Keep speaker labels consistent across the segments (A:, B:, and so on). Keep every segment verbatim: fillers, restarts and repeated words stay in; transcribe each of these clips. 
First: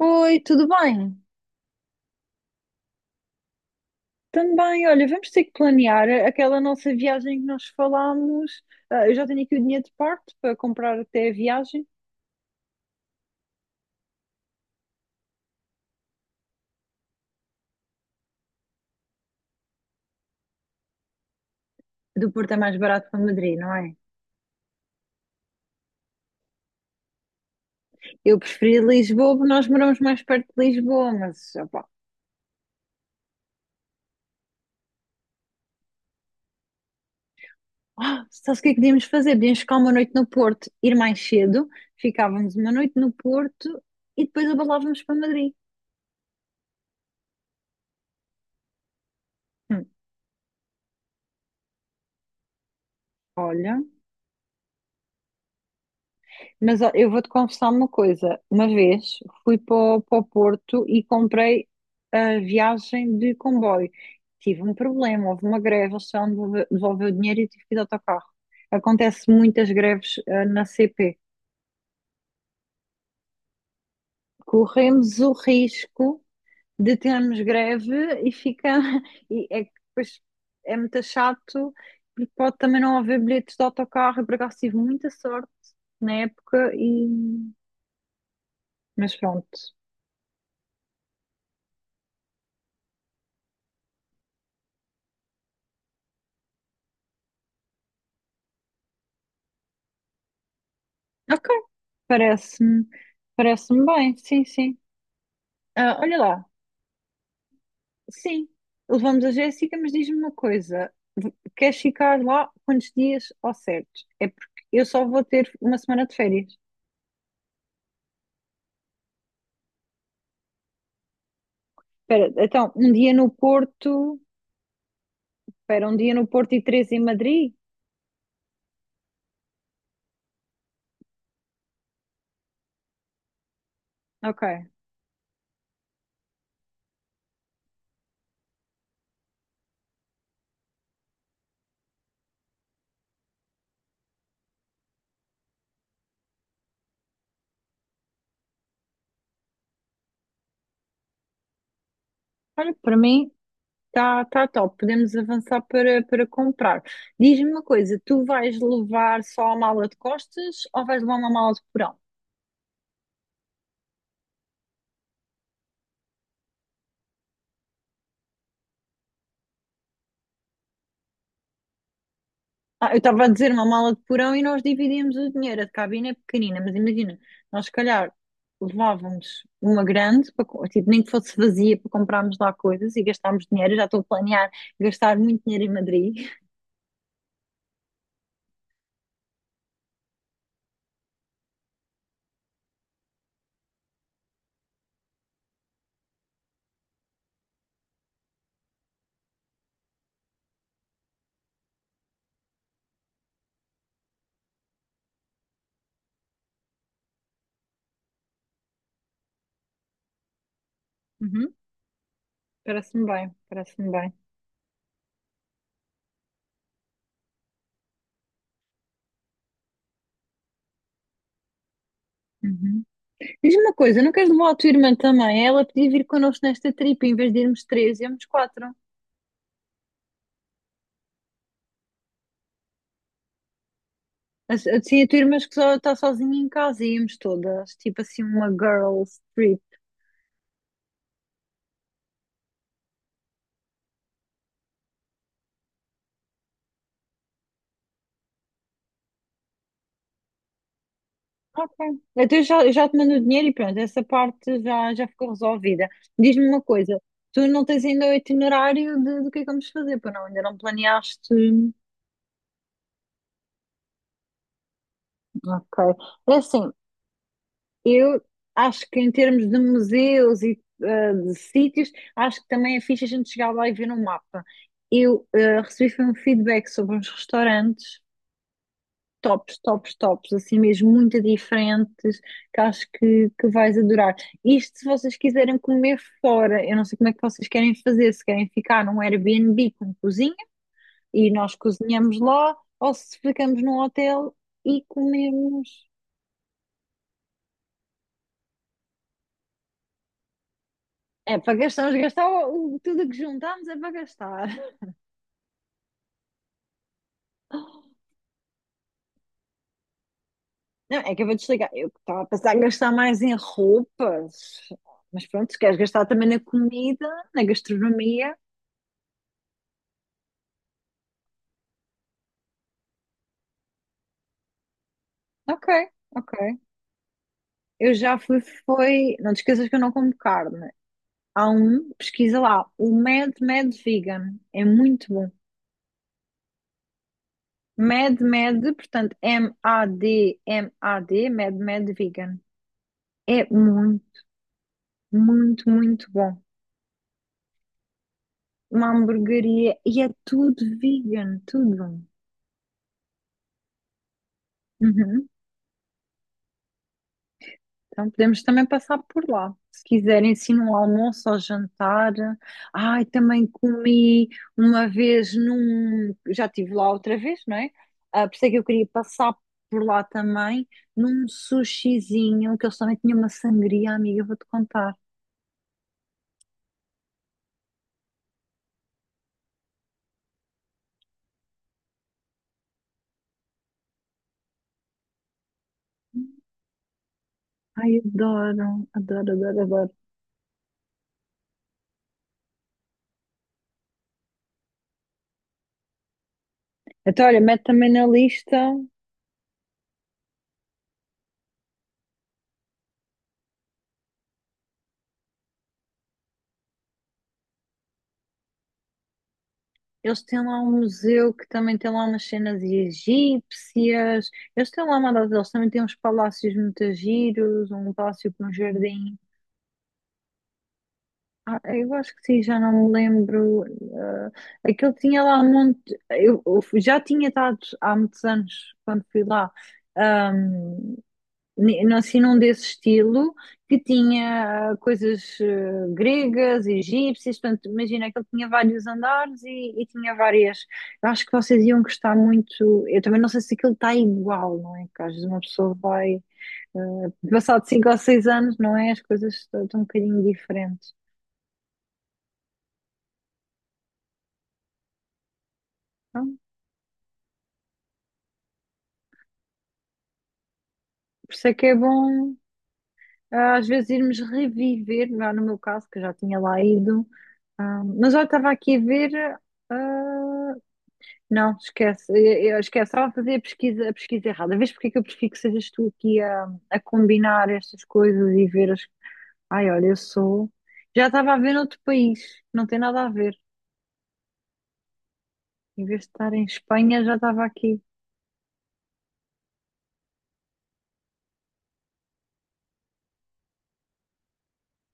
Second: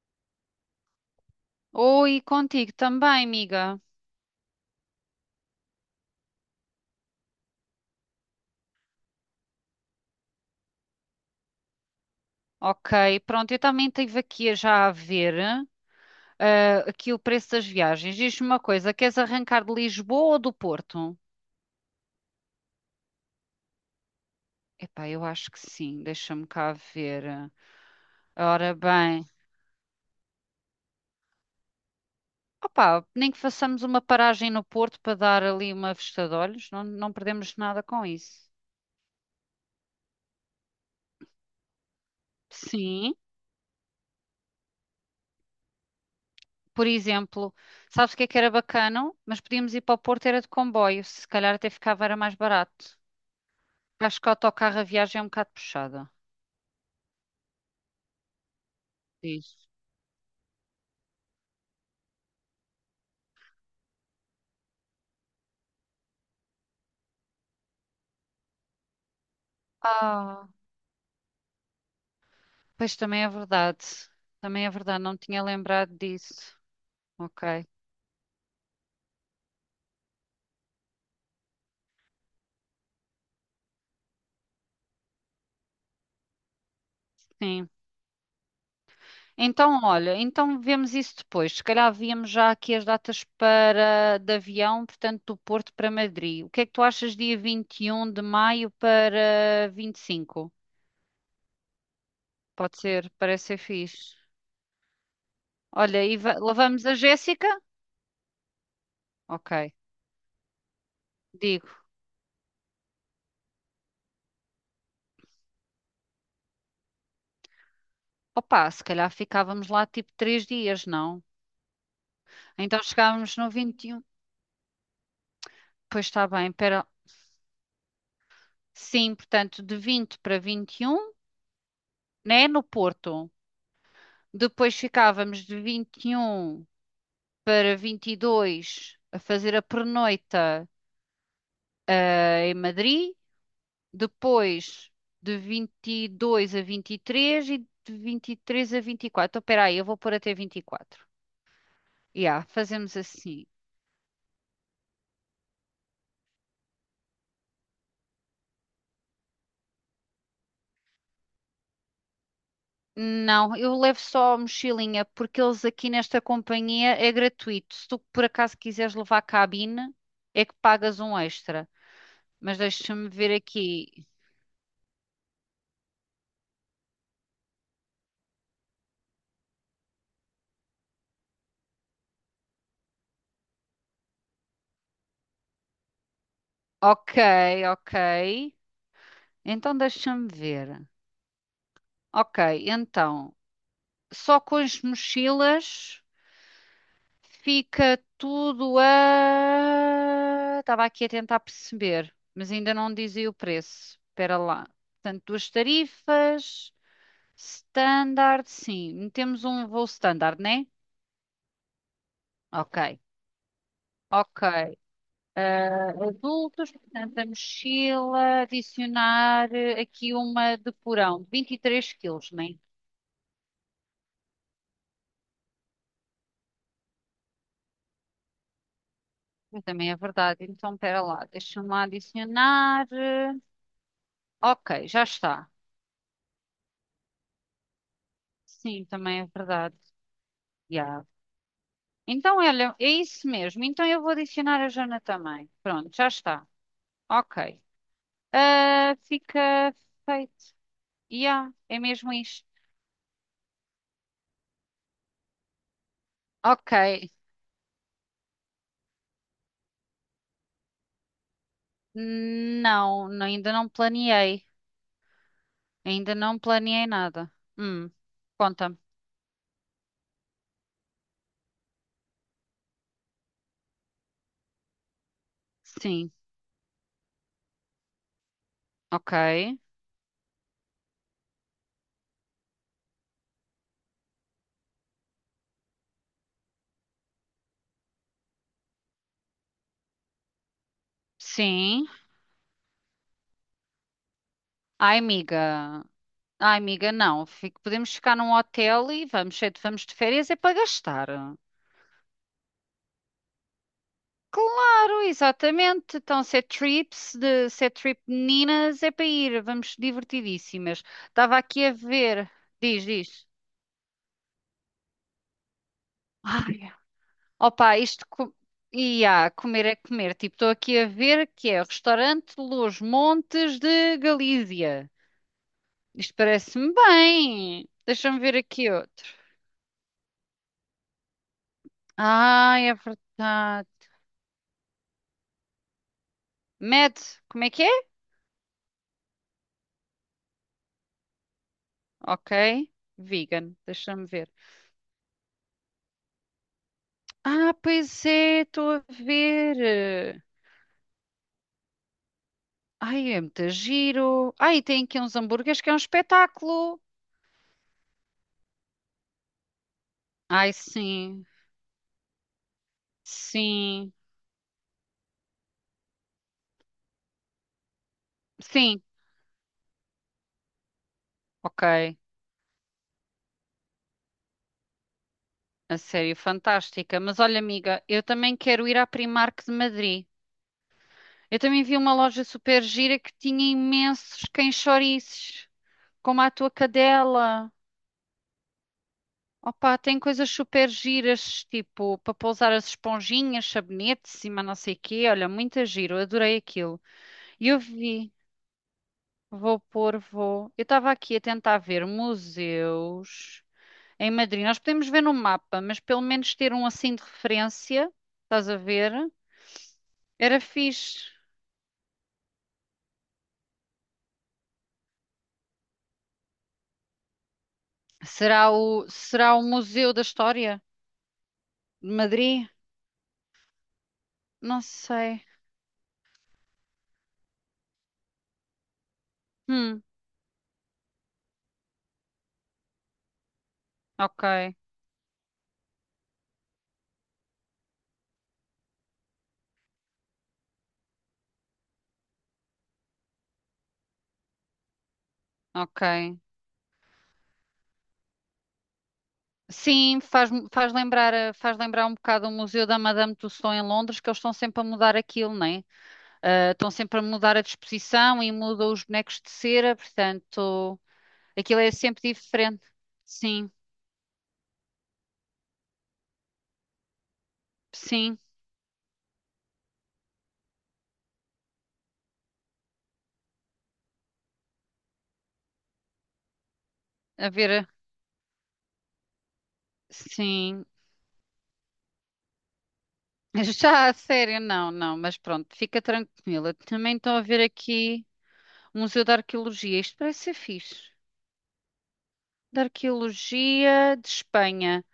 A: Oi, tudo bem?
B: Oi, contigo também, amiga.
A: Também, olha, vamos ter que planear a- aquela nossa viagem que nós falámos. Ah, eu já tenho aqui o dinheiro de parte para comprar até a viagem.
B: Ok, pronto, eu também estive aqui já a ver ah, aqui o preço das viagens. Diz-me uma coisa, queres arrancar de Lisboa ou do Porto?
A: Do Porto é mais barato para Madrid, não é?
B: Epá, eu acho que sim, deixa-me cá ver.
A: Eu
B: Ora
A: preferi
B: bem,
A: Lisboa, porque nós moramos mais perto de Lisboa, mas opá.
B: opá, nem que façamos uma paragem no Porto para dar ali uma vista de olhos, não, não perdemos nada com
A: Ah,
B: isso.
A: sabes o que é que podíamos fazer? Podíamos ficar uma noite no Porto, ir mais cedo, ficávamos uma noite no
B: Sim,
A: Porto e depois abalávamos para Madrid.
B: por exemplo, sabes o que é que era bacana? Mas podíamos ir
A: Hum,
B: para o Porto, era de comboio, se calhar até ficava, era mais barato.
A: olha.
B: Acho que o autocarro a viagem é um bocado puxada.
A: Mas ó, eu vou-te confessar uma coisa. Uma vez
B: Diz.
A: fui para o, para o Porto e comprei a viagem de comboio. Tive um problema, houve uma greve, eles só me devolve- devolveu o dinheiro e eu tive que ir de autocarro. Acontece muitas greves ah,
B: Ah,
A: na C P.
B: pois também é verdade. Também é verdade, não
A: Corremos o
B: tinha lembrado
A: risco
B: disso.
A: de termos
B: Ok,
A: greve e fica. E é que depois é muito chato, porque pode também não haver bilhetes de autocarro. Eu por acaso tive muita sorte na época e.
B: sim.
A: Mas pronto.
B: Então, olha, então vemos isso depois. Se calhar víamos já aqui as datas para de avião, portanto, do Porto para Madrid. O que é que tu achas dia vinte e um de maio para vinte e cinco?
A: Ok,
B: Pode
A: parece-me,
B: ser, parece ser
A: parece-me bem,
B: fixe.
A: sim, sim. Ah,
B: Olha,
A: olha
B: e va-
A: lá,
B: levamos a Jéssica?
A: sim, levamos a
B: Ok,
A: Jéssica, mas diz-me uma coisa, v-
B: digo.
A: queres ficar lá quantos dias ao certo? É porque eu só vou ter uma semana de férias.
B: Opa, se calhar ficávamos lá tipo três dias, não?
A: Espera, então,
B: Então
A: um dia no
B: chegámos no vinte e um.
A: Porto, espera, um
B: Pois
A: dia
B: está
A: no
B: bem,
A: Porto e
B: pera.
A: três em Madrid?
B: Sim, portanto, de vinte para vinte e um, né, no Porto.
A: Ok.
B: Depois ficávamos de vinte e um para vinte e dois a fazer a pernoita eh, em Madrid. Depois de vinte e dois a vinte e três e três e de vinte e três a vinte e quatro. Então, espera aí, eu vou pôr até vinte e quatro. Yeah,
A: Olha, para
B: fazemos
A: mim
B: assim.
A: está tá tá top, podemos avançar para, para comprar. Diz-me uma coisa, tu vais levar só a mala de costas ou vais levar uma mala de porão?
B: Não, eu levo só a mochilinha, porque eles aqui nesta companhia é gratuito. Se tu por acaso quiseres levar cabine, é que pagas um extra. Mas
A: Ah, eu
B: deixa-me
A: estava a
B: ver
A: dizer uma mala de
B: aqui.
A: porão e nós dividíamos o dinheiro. A de cabine é pequenina, mas imagina, nós se calhar levávamos uma grande, para, co- tipo, nem que fosse vazia para comprarmos lá coisas e gastarmos dinheiro. Eu já estou a planear gastar muito dinheiro em Madrid.
B: Ok, ok. Então deixa-me ver. Ok, então, só com as mochilas fica tudo a. Estava aqui a tentar perceber, mas ainda não dizia o preço. Espera lá. Portanto, duas tarifas. Standard, sim. Metemos um voo standard, né?
A: Uhum.
B: Ok,
A: Parece-me bem, parece-me bem.
B: ok. Ah, adultos, portanto, a mochila, adicionar eh, aqui uma de porão, vinte e três quilos, né?
A: Uhum. Diz-me uma coisa, não queres levar a tua irmã também? Ela podia vir connosco nesta tripa, em vez de irmos três, íamos quatro.
B: Também é verdade. Então, espera lá, deixa-me lá adicionar. eh, Ok,
A: Assim,
B: já
A: a tua irmã
B: está.
A: que só está sozinha em casa, íamos todas, tipo assim, uma
B: Sim,
A: girls
B: também é
A: trip.
B: verdade. Já. Então, olha, é isso mesmo. Então, eu vou adicionar a Jana também. Pronto, já está. Ok. Ah, fica feito. Yeah,
A: Ok.
B: é mesmo
A: Então eu
B: isto.
A: já, eu já te mando o dinheiro e pronto, essa parte já, já ficou resolvida. Diz-me uma
B: Ok.
A: coisa, tu não tens ainda o itinerário de- do que é que vamos fazer, pois não? Ainda não planeaste?
B: Não, não- ainda não planeei.
A: Ok.
B: Ainda
A: É
B: não
A: assim,
B: planeei nada. Hum,
A: eu
B: conta-me.
A: acho que em termos de museus e eh, de sítios, acho que também é fixe a gente chegar lá e ver no mapa. Eu eh, recebi foi
B: Sim,
A: um feedback sobre uns restaurantes
B: ok.
A: tops, tops, tops, assim mesmo muito diferentes, que acho que, que vais adorar. Isto se vocês quiserem comer fora, eu não sei como é que vocês querem fazer, se querem ficar num Airbnb com cozinha e nós
B: Sim.
A: cozinhamos lá, ou se ficamos num hotel e
B: Ai,
A: comemos.
B: amiga. Ai, amiga, não. Fico- podemos ficar num hotel e vamos, ser- vamos de férias é para gastar.
A: É para gastar, vamos gastar o- o- tudo o que juntámos é para gastar.
B: Claro, exatamente. Então, se é trips, de, se é trip de meninas, é para ir. Vamos divertidíssimas.
A: Não, é que eu vou
B: Estava aqui
A: desligar.
B: a
A: Eu que estava a
B: ver.
A: pensar em
B: Diz,
A: gastar mais
B: diz.
A: em roupas, mas pronto, se queres gastar também na
B: Ai.
A: comida, na
B: Opa, isto co...
A: gastronomia.
B: e há, comer é comer. Tipo, estou aqui a ver que é restaurante Los Montes de Galícia.
A: Ok,
B: Isto
A: ok.
B: parece-me bem.
A: Eu já
B: Deixa-me ver
A: fui,
B: aqui outro.
A: foi. Não te esqueças que eu não como carne. Há um, pesquisa
B: Ah,
A: lá,
B: é
A: o Mad
B: verdade.
A: Mad Vegan. É muito bom.
B: Med, como é que é?
A: Mad Mad, portanto, M-A-D-M-A-D, Mad Mad
B: Ok.
A: Vegan. É
B: Vegan, deixa-me
A: muito,
B: ver.
A: muito, muito bom.
B: Ah, pois é, estou a
A: Uma hamburgueria e é
B: ver.
A: tudo vegan, tudo.
B: Ai, é muito giro. Ai, tem aqui uns
A: Uhum.
B: hambúrgueres que é um espetáculo.
A: Então podemos também passar por lá. Se quiserem,
B: Ai,
A: sim, um
B: sim,
A: almoço ou jantar. Ai, também
B: sim,
A: comi uma vez num. Já estive lá outra vez, não é? Ah, por isso é que eu
B: sim,
A: queria passar por lá também, num
B: ok.
A: sushizinho, que eles também tinham uma sangria, amiga, eu vou-te contar.
B: A sério, fantástica. Mas olha, amiga, eu também quero ir à Primark de Madrid. Eu também vi uma loja super gira que tinha imensos cães-chouriços, como a tua cadela.
A: Ai, adoro, adoro, adoro,
B: Opa,
A: adoro.
B: tem coisas super giras, tipo, para pousar as esponjinhas, sabonetes, cima não sei quê. Olha, muito giro, eu adorei aquilo.
A: Então, olha,
B: E eu
A: mete também na
B: vi,
A: lista.
B: vou pôr, vou. Eu estava aqui a tentar ver museus em Madrid. Nós podemos ver no mapa, mas pelo menos ter um assim de referência, estás a ver?
A: Eles têm
B: Era
A: lá um
B: fixe.
A: museu que também tem lá umas cenas egípcias. Eles têm lá uma data, eles também têm uns palácios muito giros, um palácio com
B: Será
A: um
B: o,
A: jardim.
B: será o Museu da História
A: Ah,
B: de
A: eu acho que sim,
B: Madrid?
A: já não me lembro. Ah,
B: Não
A: aquele tinha
B: sei.
A: lá um monte. Eu, eu já tinha estado há muitos anos quando fui lá
B: Hum,
A: ne- não- assim num desse estilo, que
B: ok,
A: tinha ah, coisas eh, gregas, egípcias, portanto, imagina que ele tinha vários andares e, e tinha várias. Eu acho que vocês iam gostar muito. Eu também não sei se aquilo está igual, não é? Que às vezes uma pessoa
B: ok.
A: vai, eh, passado cinco ou seis anos, não é? As coisas estão estão um
B: Sim,
A: bocadinho
B: faz, faz
A: diferentes.
B: lembrar, eh, faz lembrar um bocado o Museu da Madame Tussauds em Londres, que eles estão sempre a mudar aquilo, né?
A: Então,
B: É? Estão sempre a mudar a disposição e mudam os bonecos de cera, portanto,
A: por isso é
B: aquilo
A: que
B: é
A: é
B: sempre
A: bom.
B: diferente. Sim,
A: ah, Às vezes irmos reviver, lá no meu caso, que eu já tinha lá ido, ah, mas
B: sim,
A: eu estava aqui a ver, ah, não, esquece. Eu, eu esquece. Estava a fazer a pesquisa, a pesquisa errada. Vês porque é que eu prefiro que sejas tu aqui a, a
B: a
A: combinar
B: ver, eh,
A: estas coisas e ver as. Ai, olha, eu sou.
B: sim.
A: Já estava a ver noutro país. Não tem nada a ver.
B: Já a sério, não, não, mas pronto, fica
A: Em vez de estar em
B: tranquila. Também
A: Espanha,
B: estou
A: já
B: a ver
A: estava aqui.
B: aqui. Um Museu de Arqueologia. Isto parece ser fixe. De Arqueologia de Espanha.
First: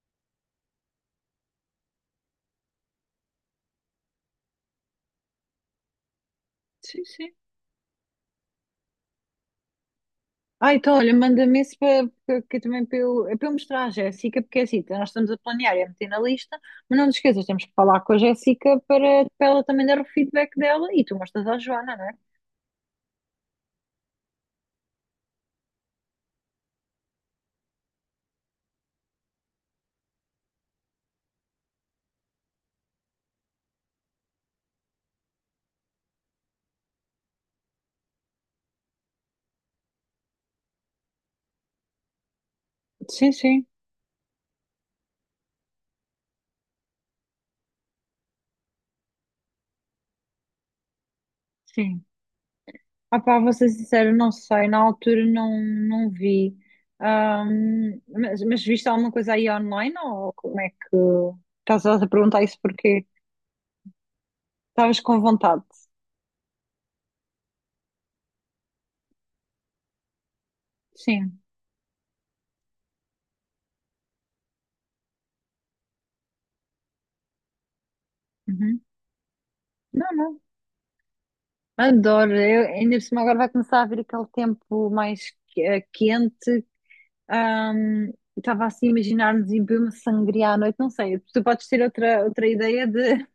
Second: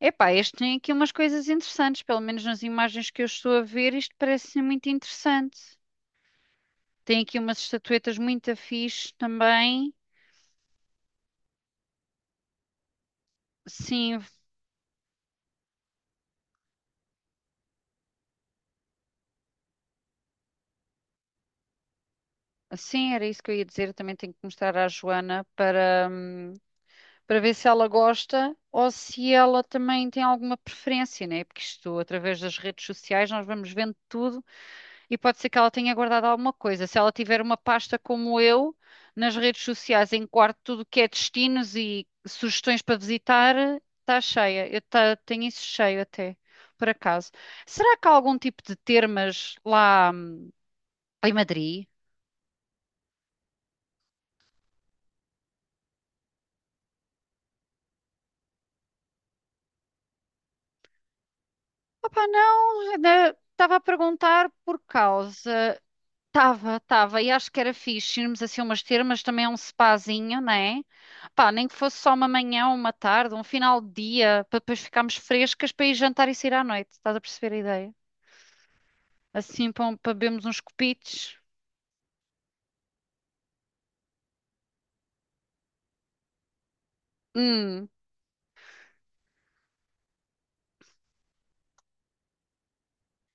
B: Epá, este tem aqui umas coisas interessantes, pelo menos nas imagens que eu estou a ver, isto parece muito interessante.
A: Sim,
B: Tem
A: sim.
B: aqui umas estatuetas muito fixe também.
A: Ah, então, olha, manda-me esse para, para- que também para eu, é para eu mostrar à
B: Sim,
A: Jéssica, porque é assim, nós estamos a planear e a meter na lista, mas não te esqueças, temos que falar com a Jéssica para, para ela também dar o feedback dela e tu mostras à Joana, não é?
B: sim, era isso que eu ia dizer. Eu também tenho que mostrar à Joana para, hum, para ver se ela gosta ou se ela também tem alguma preferência, né? Porque isto, através das redes sociais, nós vamos vendo tudo. E pode ser que ela tenha guardado alguma coisa. Se ela tiver uma pasta como eu, nas redes sociais, em quarto tudo que é destinos e sugestões para
A: Sim,
B: visitar,
A: sim.
B: está cheia. Eu ta- tenho isso cheio até, por acaso. Será que há algum tipo de termas lá hum, em Madrid?
A: Sim. Ah pá, vou ser sincera, não sei, na altura não, não vi. Ahm, mas, mas viste alguma coisa aí online ou como é que estás a
B: Opa,
A: perguntar isso
B: não,
A: porque
B: né, estava a perguntar por
A: estavas com vontade?
B: causa. Tava, tava, e acho que era fixe irmos assim umas termas, também é um spazinho, né?
A: Sim.
B: Pá, nem que fosse só uma manhã, uma tarde, um final de dia, para depois ficarmos frescas para ir jantar e sair à noite, estás a perceber a ideia?
A: Uhum.
B: Assim, para um-
A: Não,
B: para
A: não.
B: bebermos uns copitos.
A: Adoro. Eu, ainda por cima agora vai começar a vir aquele tempo mais que- eh, quente.
B: Hum,
A: Ahm, Estava assim a imaginar-nos em beber uma sangria à noite, não sei. Tu podes ter outra, outra ideia de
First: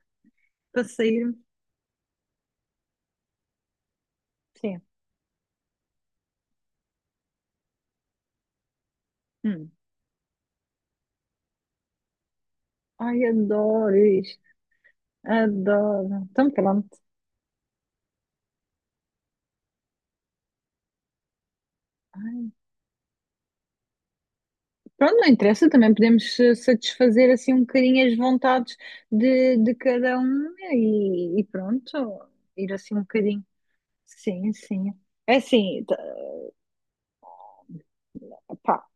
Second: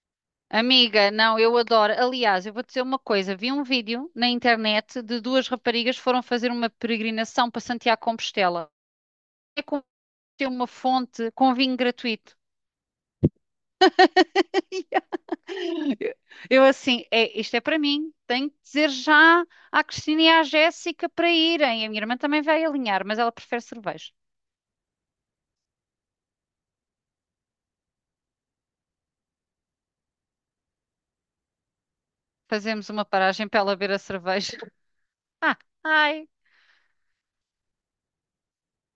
A: para
B: amiga,
A: sair?
B: não, eu adoro. Aliás, eu vou te dizer uma coisa, vi um vídeo na
A: Sim.
B: internet de duas raparigas que foram fazer uma peregrinação para Santiago de Compostela. É
A: Hum.
B: com ter uma fonte com vinho gratuito.
A: Ai, adoro isto. Adoro. Então,
B: Eu
A: pronto.
B: assim, é, isto é para mim. Tenho que dizer já à Cristina e à Jéssica para irem. A minha irmã também vai alinhar, mas ela prefere cerveja.
A: Pronto, não interessa, também podemos eh, satisfazer assim um bocadinho as vontades de, de cada um né, e, e pronto, ir
B: Fazemos
A: assim um
B: uma
A: bocadinho.
B: paragem para ela ver a
A: Sim,
B: cerveja.
A: sim. É
B: Ah,
A: assim, t-
B: ai,
A: pá,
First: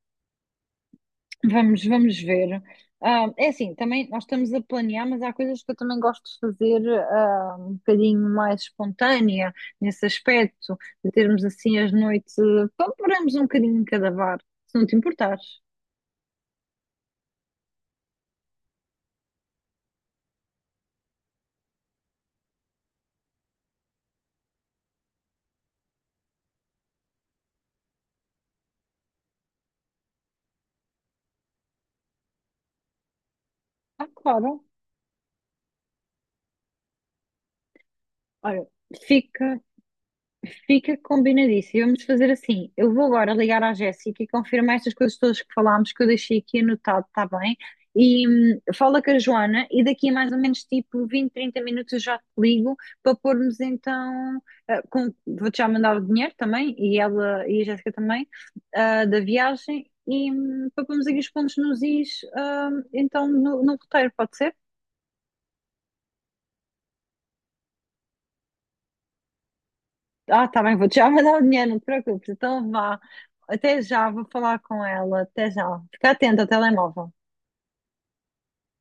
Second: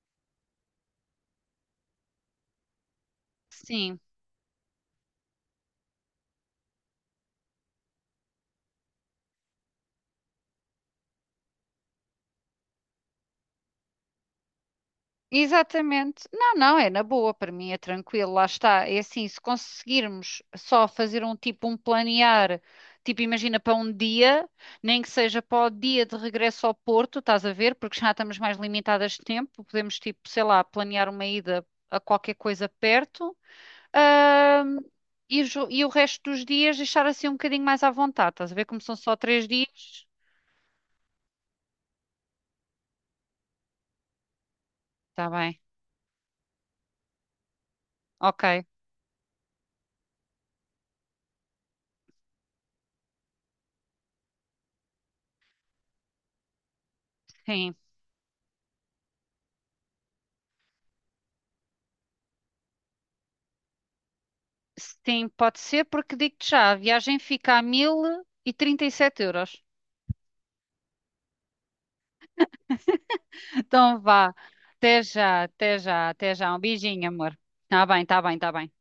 A: vamos, vamos ver. Ah, é assim,
B: sim.
A: também nós estamos a planear, mas há coisas que eu também gosto de fazer ah, um bocadinho mais espontânea nesse aspecto, de termos assim as noites, eh, pá, paramos um bocadinho em cada bar, se não te importares.
B: Exatamente. Não, não, é na boa, para mim é tranquilo, lá está. É assim, se conseguirmos só fazer um tipo, um planear, tipo, imagina para um dia, nem que seja para o dia de regresso ao Porto, estás a ver? Porque já estamos mais limitadas de tempo, podemos, tipo, sei lá, planear uma ida a qualquer coisa perto.
A: Ah, claro.
B: ahm, e, os- e o resto dos dias deixar assim um bocadinho mais à vontade, estás a ver?
A: Olha,
B: Como são só três
A: fica.
B: dias,
A: Fica combinadíssimo. Vamos fazer assim. Eu vou agora ligar à Jéssica e confirmar estas coisas
B: está
A: todas que
B: bem,
A: falámos, que eu deixei aqui anotado, está bem? E
B: ok,
A: hum, fala com a Joana e daqui a mais ou menos tipo vinte trinta minutos eu já te ligo para pormos então. Eh, com- vou-te já mandar o dinheiro também e ela e a
B: sim.
A: Jéssica também ah, da viagem e hum, para pormos aqui os pontos nos is ah, então no, no roteiro, pode ser?
B: Sim, pode ser, porque digo-te já, a viagem fica a mil e e trinta e sete euros.
A: Ah, tá bem, vou-te já mandar o dinheiro, não te preocupes. Então vá. Até
B: Então
A: já, vou
B: vá,
A: falar com
B: até
A: ela.
B: já,
A: Até
B: até
A: já.
B: já,
A: Fica
B: até
A: atenta ao
B: já. Um beijinho,
A: telemóvel.
B: amor. Tá bem, tá bem, tá bem.